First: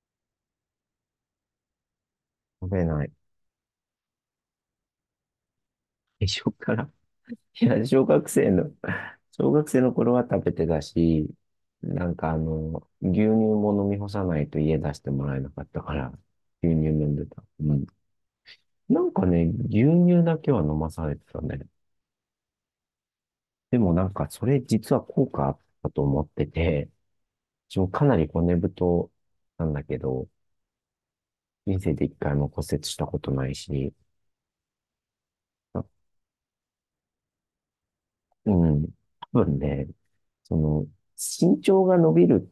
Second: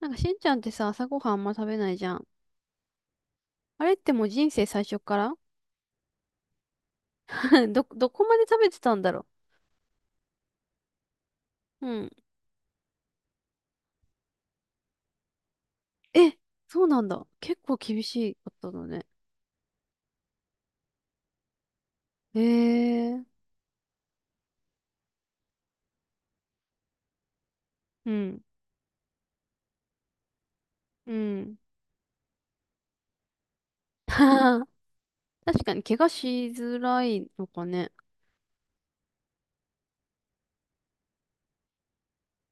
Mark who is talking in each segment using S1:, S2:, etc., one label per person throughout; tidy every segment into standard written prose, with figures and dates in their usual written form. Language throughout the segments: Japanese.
S1: なんかしんちゃんってさ、朝ごはんあんま食べないじゃん。
S2: 食べない。
S1: あれってもう人生最初から
S2: 一緒から。い や、小
S1: どこ
S2: 学
S1: まで
S2: 生
S1: 食
S2: の、
S1: べてたんだろ
S2: 小学生の頃は食べてたし、
S1: う。う
S2: な
S1: ん。
S2: んか牛乳も飲み干さないと家出してもらえなかったから、
S1: え、
S2: 牛
S1: そ
S2: 乳
S1: うな
S2: 飲
S1: ん
S2: んで
S1: だ。
S2: た。
S1: 結
S2: う
S1: 構
S2: ん。
S1: 厳しいことだ
S2: な
S1: ね。
S2: んかね、牛乳だけは飲まされてたね。
S1: へえ。
S2: でもなんか、それ実は効果あったと思ってて、一応か
S1: う
S2: なり
S1: ん。
S2: 骨太なんだけど、
S1: うん。
S2: 人生で一回も骨折したことないし、
S1: 確かに
S2: あ
S1: 怪我しづらいのかね。
S2: うん。多分ね、その、身長が伸びる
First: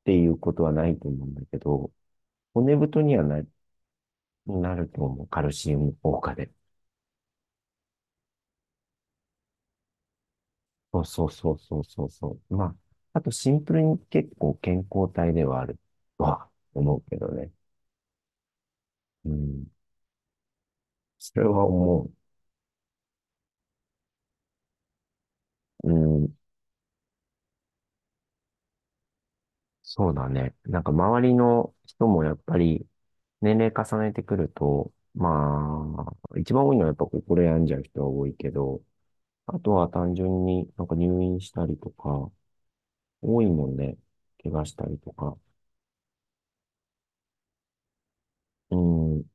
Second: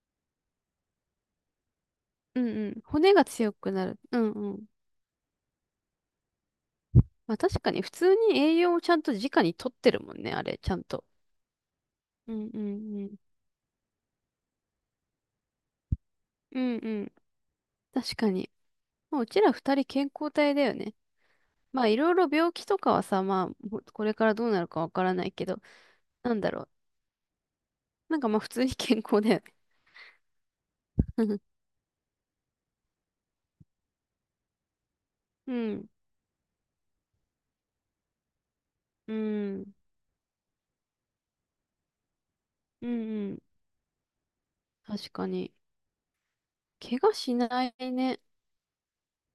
S2: っていうことはないと思うんだけど、
S1: うんう
S2: 骨
S1: ん。
S2: 太
S1: 骨
S2: には
S1: が強くなる。うんうん。
S2: なると思う。カルシウム効果で。
S1: まあ確かに普通に栄養をちゃんと直に取ってるもんね、あれ、ちゃん
S2: そ
S1: と。
S2: うそうそうそうそう
S1: う
S2: そ
S1: ん
S2: う。
S1: う
S2: まあ、
S1: んうん。
S2: あとシンプルに結構健康体ではあるとは
S1: うん
S2: 思
S1: う
S2: う
S1: ん。
S2: けどね。
S1: 確かに。もうう
S2: う
S1: ちら
S2: ん。
S1: 二人健康体だよね。
S2: それは
S1: まあい
S2: 思
S1: ろいろ病気とかはさ、まあほこれからどうなるかわからないけど、
S2: う。う
S1: な
S2: ん。
S1: んだろう。なんかまあ普通に健康だよね。
S2: そうだね。なんか周り の人もやっぱり年齢重ねてくると、
S1: うん、
S2: まあ、一番多いのはやっぱ心病んじゃう人は多いけど、
S1: う
S2: あ
S1: ん、
S2: とは単純になんか入院したりとか、
S1: うん、うん。
S2: 多いもんね。怪我したり
S1: 確
S2: と
S1: か
S2: か。
S1: に。怪我しないね。
S2: うん。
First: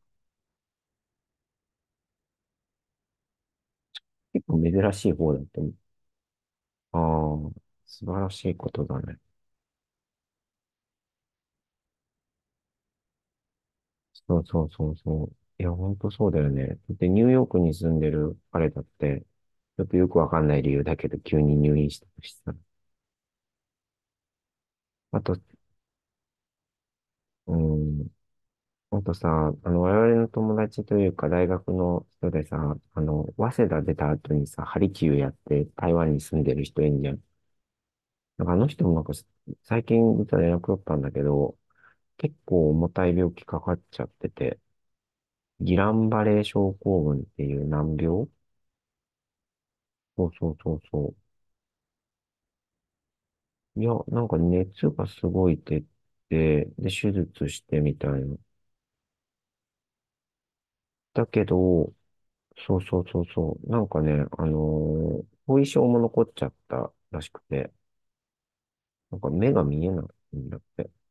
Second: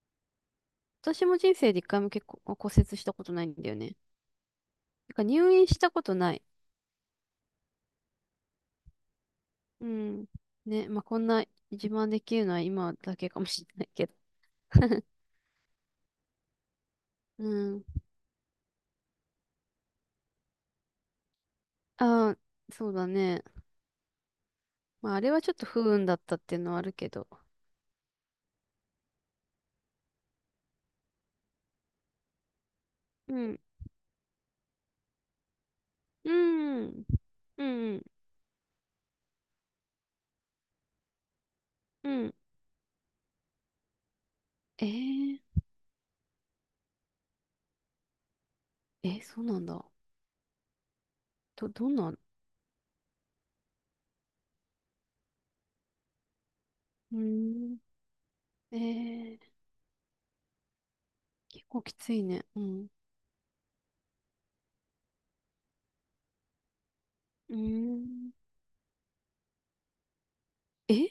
S1: 私も人生で一回も結構骨折したことないんだよね。
S2: 結構珍しい
S1: なんか
S2: 方だ
S1: 入
S2: と
S1: 院
S2: 思う。
S1: したことない。
S2: ああ、素晴らしいことだね。
S1: うん。ね、まあこんな自慢できるのは今だけかもしれないけど。
S2: そうそうそう そう。いや、ほんとそうだよね。で、ニューヨ
S1: う
S2: ークに
S1: ん。
S2: 住んでる彼だって、ちょっとよくわかんない理由だけど、急に入院したと
S1: あ
S2: し
S1: あ、
S2: たら。
S1: そうだね。まあ
S2: あ
S1: あれ
S2: と、
S1: はちょっと不運だったっていうのはあるけど。
S2: うん。あとさ、我々の友達というか、大学の人でさ、
S1: うん。
S2: 早稲田出た後にさ、ハリキューやって台湾に
S1: う
S2: 住んでる人いん
S1: ん。
S2: じゃん。
S1: うん。
S2: なんかあの人もなんか、最近実は連絡取ったんだけど、
S1: うん。
S2: 結構重たい病気かかっちゃってて、
S1: えー、
S2: ギランバレー症候群っていう難病
S1: え、そうなんだ。
S2: そうそうそうそ
S1: どんな、う
S2: う。いや、なんか熱がすごい出て、で、手
S1: ー
S2: 術し
S1: ん、
S2: てみたいな。
S1: えー、
S2: だけ
S1: 結構
S2: ど、
S1: きついね。う
S2: そう
S1: ん。
S2: そうそうそう。なんかね、後遺症も残っちゃったらしく
S1: う
S2: て、
S1: ーん。
S2: なんか目が見えないんだって。
S1: え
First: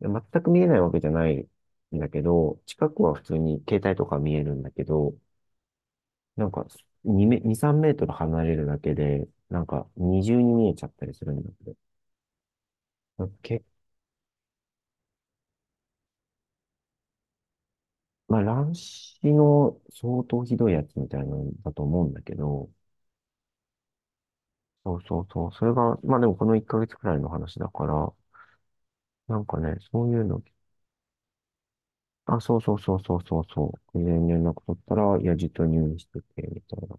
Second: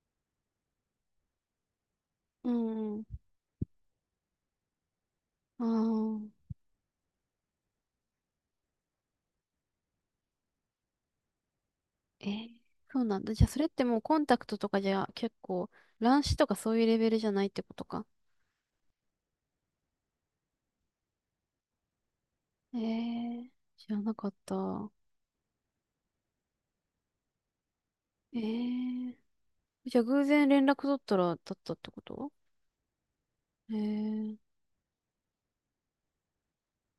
S2: で、全く見えないわけじゃないんだけ
S1: う
S2: ど、近く
S1: ん。
S2: は普通に携帯とか見えるんだけど、
S1: ああ、
S2: なんか2、3メートル離れるだけで、なんか二重に見えちゃったりするんだけ
S1: えー、そうなん
S2: ど。
S1: だ。じゃあ、それってもうコンタクトとかじゃ結構、乱視とかそういうレベルじゃないってことか。
S2: まあ、乱視の相当ひどいやつみたいなんだと思うんだけど、
S1: えー、知らなかった。
S2: そうそうそう、それが、まあでもこの1ヶ月くらいの話だから、
S1: えー、
S2: なんかね、
S1: じゃ
S2: そ
S1: あ、
S2: ういう
S1: 偶
S2: の、
S1: 然連絡取ったら、だったってこと
S2: あ、そうそうそうそうそうそ
S1: え
S2: う、全然
S1: ー、
S2: 連絡取ったら、いや、じはと入院してて、みたいな。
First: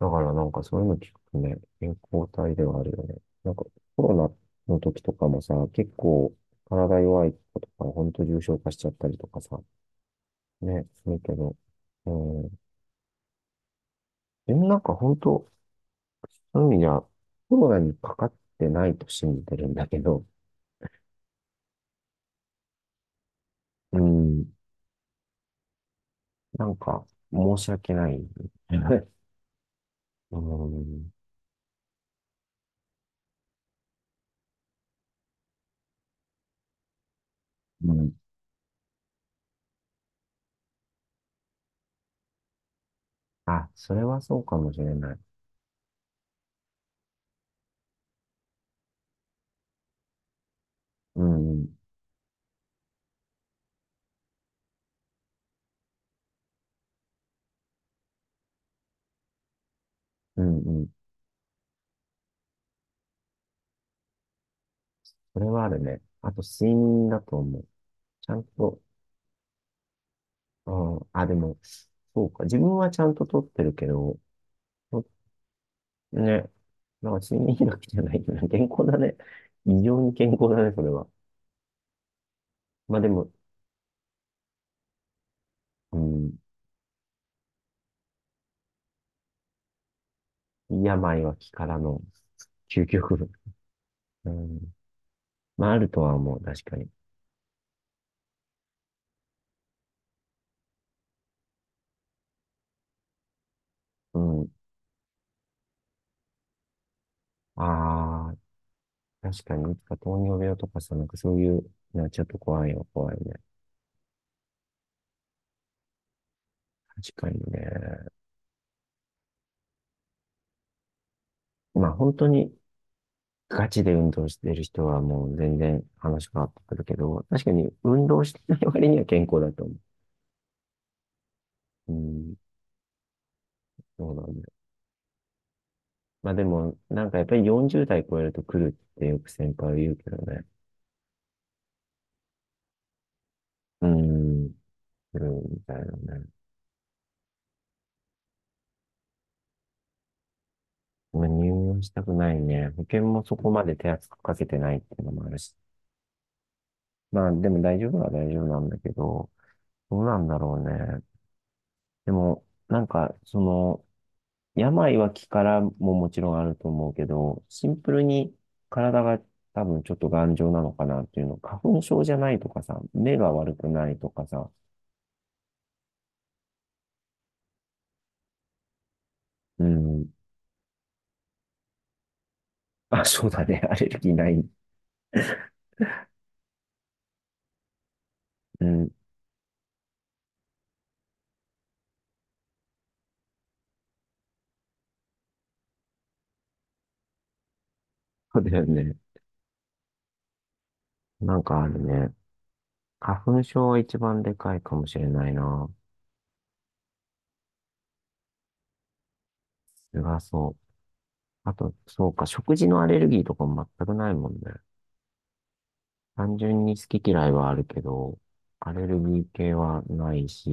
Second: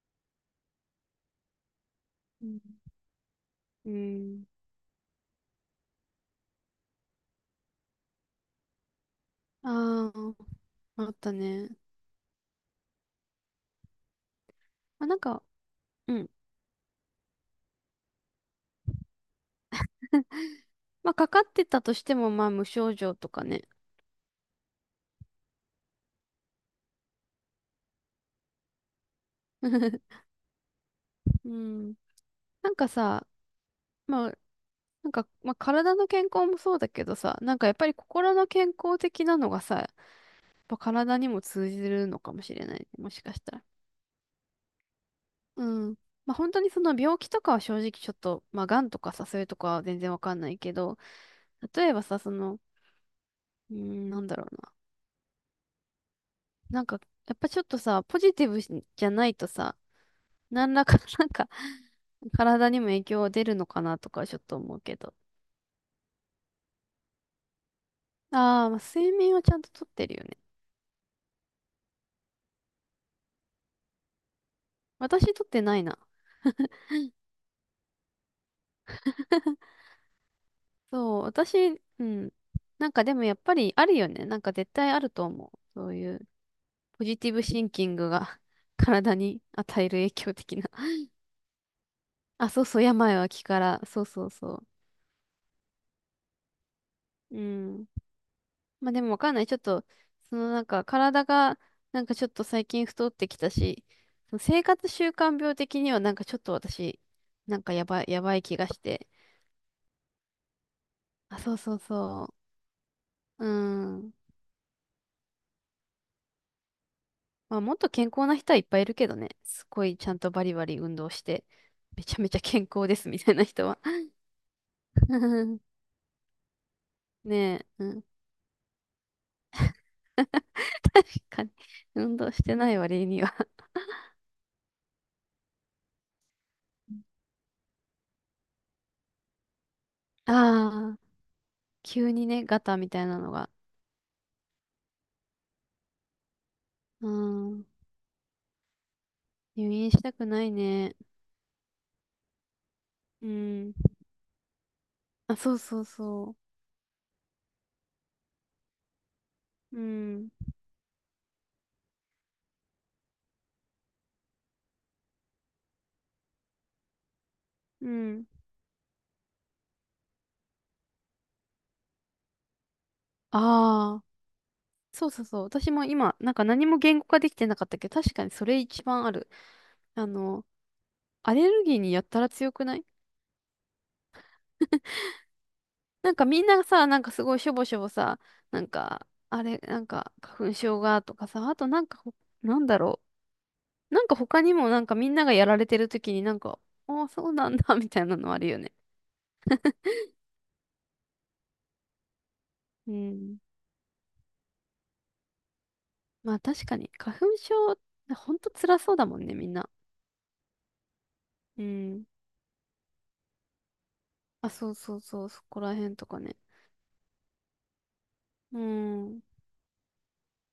S2: だからなんかそういうの聞くとね、健康
S1: う
S2: 体
S1: ん。
S2: ではあるよね。なんか
S1: う
S2: コロ
S1: ん。
S2: ナの時とかもさ、結構体弱い子とか、ほんと重症化しちゃったりとかさ、
S1: ああ、
S2: ね、
S1: あ
S2: す
S1: っ
S2: る
S1: た
S2: けど、
S1: ね。
S2: うん、でもなんか
S1: まあ、な
S2: 本
S1: んか、
S2: 当
S1: うん。
S2: そういう意味じゃ、コロナにかかってないと信じてるんだけど、
S1: まあ、かかってたとしても、まあ、無症状とかね。
S2: うん、なんか、申し訳ない。うん、
S1: うん。なんかさ、まあ、なんか、まあ、体の健康もそうだけどさ、なんかやっぱ
S2: う
S1: り
S2: ん。
S1: 心の健康的なのがさ、やっぱ体にも通じるのかもしれないね。もしかしたら。
S2: あ、それはそうかもしれない。
S1: うん。まあ、本当にその病気とかは正直ちょっと、まあ、癌とかさ、そういうとかは全然わかんないけど、
S2: うん、
S1: 例えばさ、その、うーん、なんだろうな。なんか、やっぱちょっとさ、ポジティブじゃないとさ、
S2: うん、
S1: 何
S2: う
S1: ら
S2: ん。
S1: か、なんか、体にも影響出るのかなとかちょっと思うけど。
S2: それはあるね。あと、睡眠だと思う。ちゃん
S1: ああ、まあ
S2: と、
S1: 睡眠はちゃんととってるよね。
S2: うん、あ、でも、そうか。自分はちゃんと取ってるけど、と
S1: 私とってないな。
S2: ね、なんか睡眠医学じゃないけど、健康だね。異常に健康だね、それは。
S1: そう、私、うん。なん
S2: まあ
S1: か
S2: で
S1: でも
S2: も、
S1: やっぱりあるよね。なんか絶対あると思う。そう
S2: う
S1: いう
S2: ん、
S1: ポジティブシンキングが 体に与える影響的な。
S2: 病は気からの
S1: あ、そうそう、
S2: 究
S1: 病は
S2: 極。
S1: 気から。そうそ
S2: う
S1: う
S2: ん。
S1: そ
S2: まあ、あるとは思う、確かに。
S1: う。うん。まあでもわかんない。ちょっと、そのなんか体がなんかちょっと最近太ってきたし、
S2: う
S1: その
S2: ん。
S1: 生活習慣病的にはなんかちょっと私、なんかやばい、や
S2: あ
S1: ば
S2: あ、
S1: い気がして。
S2: 確かに、いつか糖尿病とかさ、なんかそ
S1: あ、
S2: うい
S1: そう
S2: う
S1: そう
S2: のはちょっ
S1: そ
S2: と怖いよ、怖いね。
S1: う。うん。
S2: 確かに
S1: まあもっと健
S2: ね。
S1: 康な人はいっぱいいるけどね。すごいちゃんとバリバリ運動して、
S2: まあ、
S1: め
S2: 本
S1: ちゃ
S2: 当
S1: めちゃ
S2: に
S1: 健康ですみたいな人
S2: ガ
S1: は。
S2: チで運動してる人はもう全 然話変わってくるけど、
S1: ね
S2: 確かに
S1: え、うん。
S2: 運動してない割には健康だと思
S1: 確かに。
S2: う。う
S1: 運動
S2: ん、
S1: してない割には
S2: そうなんだよ。まあでも、なんか やっぱり40代超えると来るってよく先輩は言うけどね。
S1: ああ、急にね、ガタみたいなのが。
S2: うん、来るみたいなね。
S1: うん。入院したくないね。
S2: まあ入院したくないね。保険も
S1: う
S2: そこま
S1: ん。
S2: で手厚くかけてないっていうのもあ
S1: あ、
S2: る
S1: そ
S2: し。
S1: うそうそ
S2: まあでも大丈夫は大丈夫なんだけど、
S1: う。う
S2: どうなん
S1: ん。
S2: だろうね。でも、なんか、その、病は気からももちろんあると思うけど、シン
S1: う
S2: プル
S1: ん。
S2: に体が多分ちょっと頑丈なのかなっていうの。花粉症じゃないとかさ、目が悪くない
S1: ああ、
S2: とかさ、
S1: そうそうそう。私も今、なんか何も言語化できてなかったけど、確かにそれ一番ある。
S2: う
S1: あ
S2: ん。
S1: の、アレルギーにやったら強くない
S2: あ、そうだね。アレルギーない。
S1: なんかみんなさ、なんかすごいしょぼしょぼさ、な
S2: う
S1: ん
S2: ん。
S1: か、あれ、なんか花粉症がとかさ、あとなんかほ、なんだろう。なんか他にもなんかみんながやられてる時になんか、ああ、そうなんだ、みたいなのあ
S2: そう
S1: る
S2: だ
S1: よ
S2: よ
S1: ね。
S2: ね。なんかあるね。
S1: う
S2: 花
S1: ん。
S2: 粉症は一番でかいかもしれないな。
S1: まあ確かに、花粉症、ほんと辛そうだもんね、みんな。
S2: それはそう。あ
S1: う
S2: と、
S1: ん。
S2: そうか、食事のアレルギーとかも全くないもんね。
S1: あ、そうそうそう、そこら辺とか
S2: 単
S1: ね。
S2: 純に好き嫌いはあるけど、
S1: う
S2: アレルギ
S1: ん。
S2: ー系はないし、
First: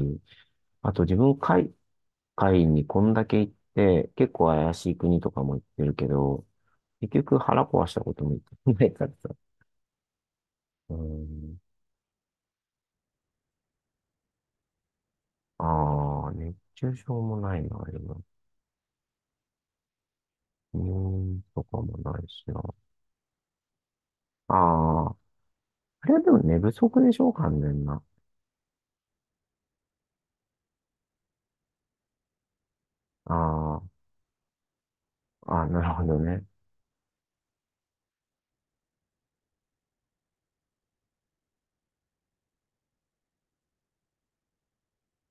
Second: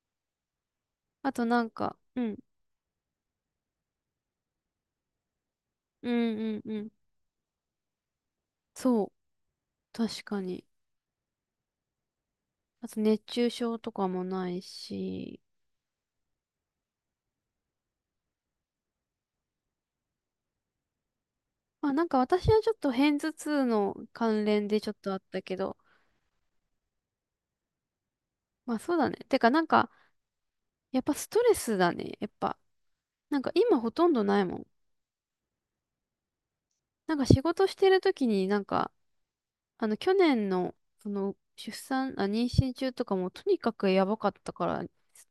S2: あと自
S1: あ
S2: 分
S1: となん
S2: 海
S1: か、うん、
S2: 会外にこんだけ行って、結構怪しい国とかも行ってるけ
S1: うん
S2: ど、
S1: うんうん。
S2: 結局腹壊したことも言ってない
S1: そ
S2: か
S1: う、
S2: らさ。
S1: 確かに。
S2: うーん。
S1: あと熱中症とかもないし。
S2: ああ、熱中症もないな、今。入院とか
S1: まあ
S2: も
S1: なん
S2: な
S1: か
S2: いし
S1: 私
S2: な。
S1: はちょっと片頭痛の関
S2: あ
S1: 連でちょっ
S2: あ、
S1: とあったけど。
S2: あれはでも寝不足でしょ、完全な。
S1: まあそうだね。てかなんか、やっぱストレスだね。やっぱ。なんか
S2: あ
S1: 今ほとんどないもん。
S2: あ、ああ、なるほどね。
S1: なんか仕事してる時になんか、あの去年の、その出産、あ、妊娠中とかもとにかくやばかったから、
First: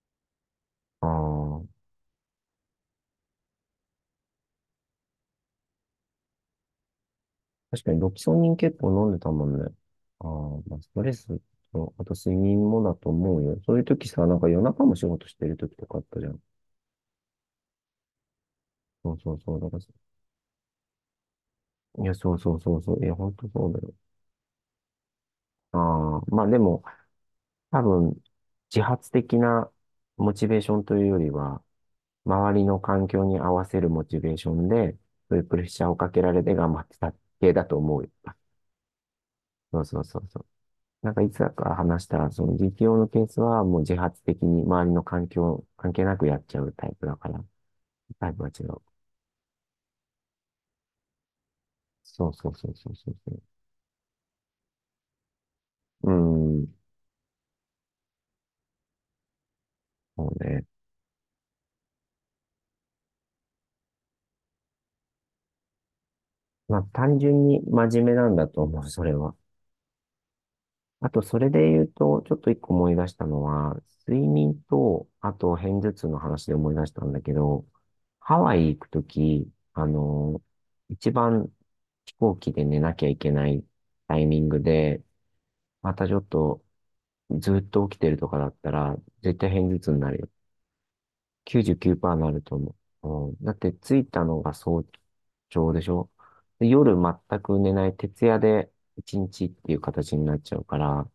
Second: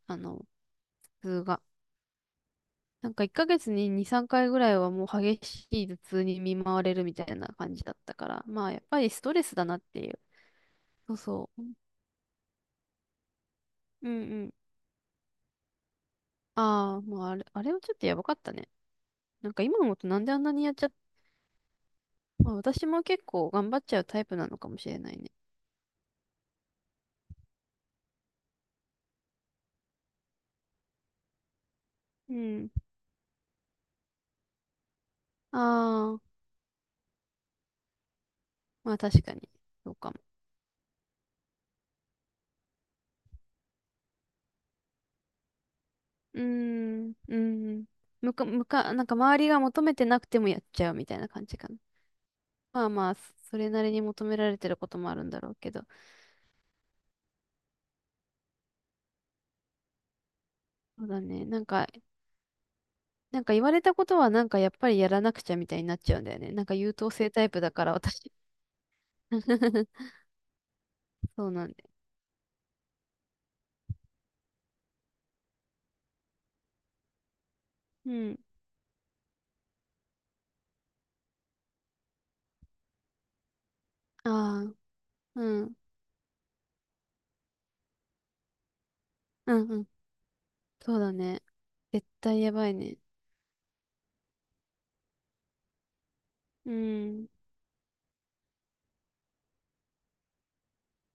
S1: あの、
S2: あ
S1: 頭痛が。
S2: あ、
S1: なんか1ヶ月に2、3回ぐらいはもう激しい頭痛に見舞われるみたいな感じ
S2: 確か
S1: だっ
S2: にロ
S1: た
S2: キ
S1: か
S2: ソ
S1: ら、
S2: ニン
S1: まあ
S2: 結
S1: やっ
S2: 構
S1: ぱり
S2: 飲んで
S1: ス
S2: た
S1: トレ
S2: もん
S1: スだ
S2: ね。
S1: なっていう。
S2: ああ、まあ、ストレ
S1: そう
S2: ス
S1: そう。
S2: と、あと睡眠もだと思うよ。そういう時
S1: うんう
S2: さ、なんか
S1: ん。
S2: 夜中も仕事してる時とかあったじゃん。
S1: ああ、まああれ、あれはちょっとやばかったね。
S2: そうそう
S1: なん
S2: そう。
S1: か
S2: だか
S1: 今
S2: らさ、
S1: 思うとなんであんなにやっちゃっ
S2: いや、そう
S1: ま
S2: そ
S1: あ、
S2: うそう
S1: 私
S2: そう。
S1: も
S2: いや、
S1: 結
S2: 本当
S1: 構
S2: そ
S1: 頑
S2: う
S1: 張
S2: だ
S1: っ
S2: よ。
S1: ちゃうタイプなのかもしれないね。
S2: ああ、まあでも、多分、自発的なモチベーションというよりは、
S1: う
S2: 周り
S1: ん。
S2: の環境に合わせるモチベーションで、そういうプ
S1: あ
S2: レッシャーをか
S1: あ、
S2: けられて頑張ってた系だと思うよ。
S1: まあ確かに。
S2: そう
S1: そう
S2: そう
S1: か
S2: そ
S1: も。
S2: うそう。なんかいつだか話した、その実用のケースはもう自発的に周りの環境関係なくや
S1: うー
S2: っちゃうタイプ
S1: ん、
S2: だか
S1: う
S2: ら、
S1: ん。
S2: タイ
S1: む
S2: プ
S1: か、
S2: は違
S1: む
S2: う。
S1: か、なんか周りが求めてなくてもやっちゃうみたいな感じかな。
S2: そうそうそう
S1: まあ
S2: そうそ
S1: ま
S2: う
S1: あ、
S2: そ
S1: それなりに求められてることもあるんだろうけど。
S2: う。うーん、そうね。
S1: そうだね。なんか言われたことはなんかやっぱりやらなくちゃみたいになっちゃうんだよね。なんか
S2: まあ
S1: 優等
S2: 単
S1: 生タ
S2: 純
S1: イ
S2: に
S1: プだか
S2: 真
S1: ら
S2: 面目な
S1: 私
S2: んだと思う、それは。あとそ
S1: そ
S2: れ
S1: うな
S2: で
S1: ん
S2: 言
S1: で。
S2: うと、ちょっと一個思い出したのは、睡眠と、あと片頭痛の話で思い出したんだけど、
S1: う
S2: ハ
S1: ん。
S2: ワイ行くとき、あの、一番飛行機で寝なきゃいけないタイミング
S1: ああ、
S2: で、
S1: うん。
S2: またちょっとずっと起きてるとかだったら、絶対
S1: う
S2: 片
S1: んう
S2: 頭
S1: ん。
S2: 痛になるよ。
S1: そうだね。絶
S2: 99%にな
S1: 対
S2: る
S1: や
S2: と
S1: ばい
S2: 思
S1: ね。
S2: う。うん、だって着いたのが早朝でしょで
S1: う
S2: 夜
S1: ん。
S2: 全く寝ない徹夜で一日っていう形になっちゃうから、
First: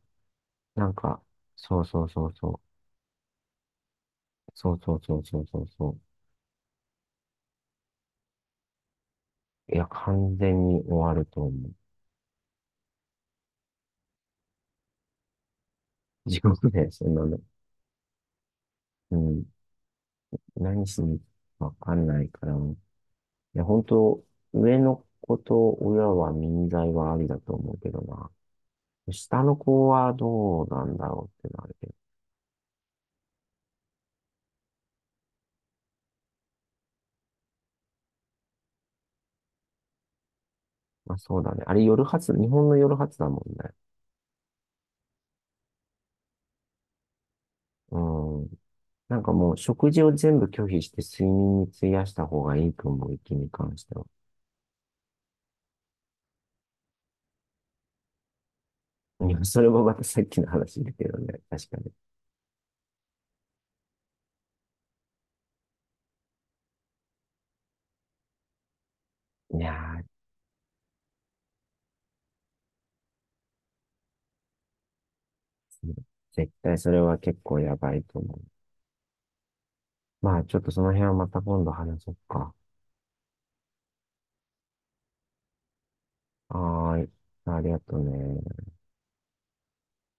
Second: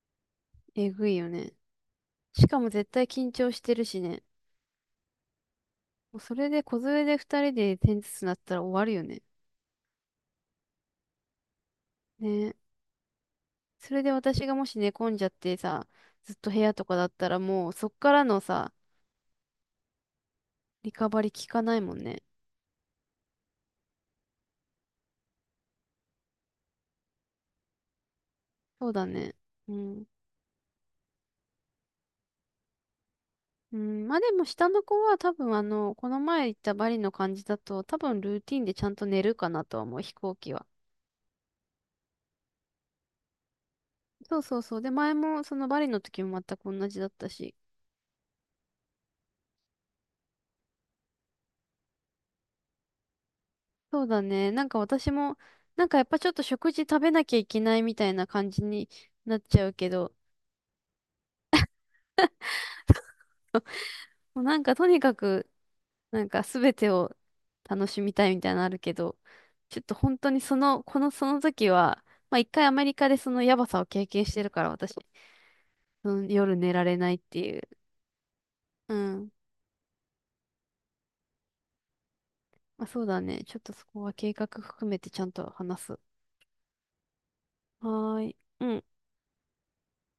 S2: な
S1: え
S2: ん
S1: ぐい
S2: か、
S1: よね。
S2: そうそうそう
S1: しか
S2: そ
S1: も絶対緊張してるしね。
S2: う。そうそうそうそうそうそ
S1: もうそれで小連れで二人で点ずつなったら終わるよね。
S2: う。いや、完全に終わると思
S1: ね。それで私がもし寝込んじゃってさ、
S2: う。
S1: ずっ
S2: 地
S1: と部
S2: 獄
S1: 屋と
S2: で、
S1: か
S2: そ
S1: だっ
S2: んな
S1: たら
S2: の。
S1: もうそっからのさ、
S2: うん。何
S1: リ
S2: し
S1: カ
S2: に
S1: バリー効か
S2: かわ
S1: ない
S2: か
S1: もん
S2: んな
S1: ね。
S2: いから。いや、本当上の子と親は民財はありだと思うけどな。
S1: そうだね。
S2: 下の
S1: う
S2: 子
S1: ん。
S2: はどうなんだろうってのあるけど。
S1: うん、まあでも下の子は多分あの、この前行ったバリの感じだと多分ルーティンでちゃんと寝るかなとは思う、飛行機は。
S2: まあそうだね。あれ夜発、日本の夜発だもんね。
S1: そうそうそう。で、前もそのバリの時も全く同じだったし。
S2: うん。なんかもう食事を全部拒否して睡眠に費やした方がいいと思う、息に関して
S1: そ
S2: は。
S1: うだね。なんか私も、なんかやっぱちょっと食事食べなきゃいけないみたいな感じに
S2: い
S1: なっ
S2: や、そ
S1: ちゃ
S2: れ
S1: う
S2: も
S1: け
S2: また
S1: ど、
S2: さっきの話だけどね。確かに。
S1: もうなんかとにかく、なんか全てを楽しみたいみたいなのあるけど、
S2: いや
S1: ちょっと
S2: ー、
S1: 本当にその、このその時は、まあ一回アメリカでそのやばさを経験してるから私、その
S2: 絶
S1: 夜寝
S2: 対
S1: ら
S2: そ
S1: れ
S2: れ
S1: ない
S2: は
S1: っ
S2: 結
S1: てい
S2: 構
S1: う。
S2: やばいと思う。
S1: うん。
S2: まあちょっとその辺はまた今度話そうか。
S1: あ、そうだね。ちょっとそこは計画含めてちゃんと話す。は
S2: はーい。ありがとう
S1: ーい。
S2: ね。
S1: うん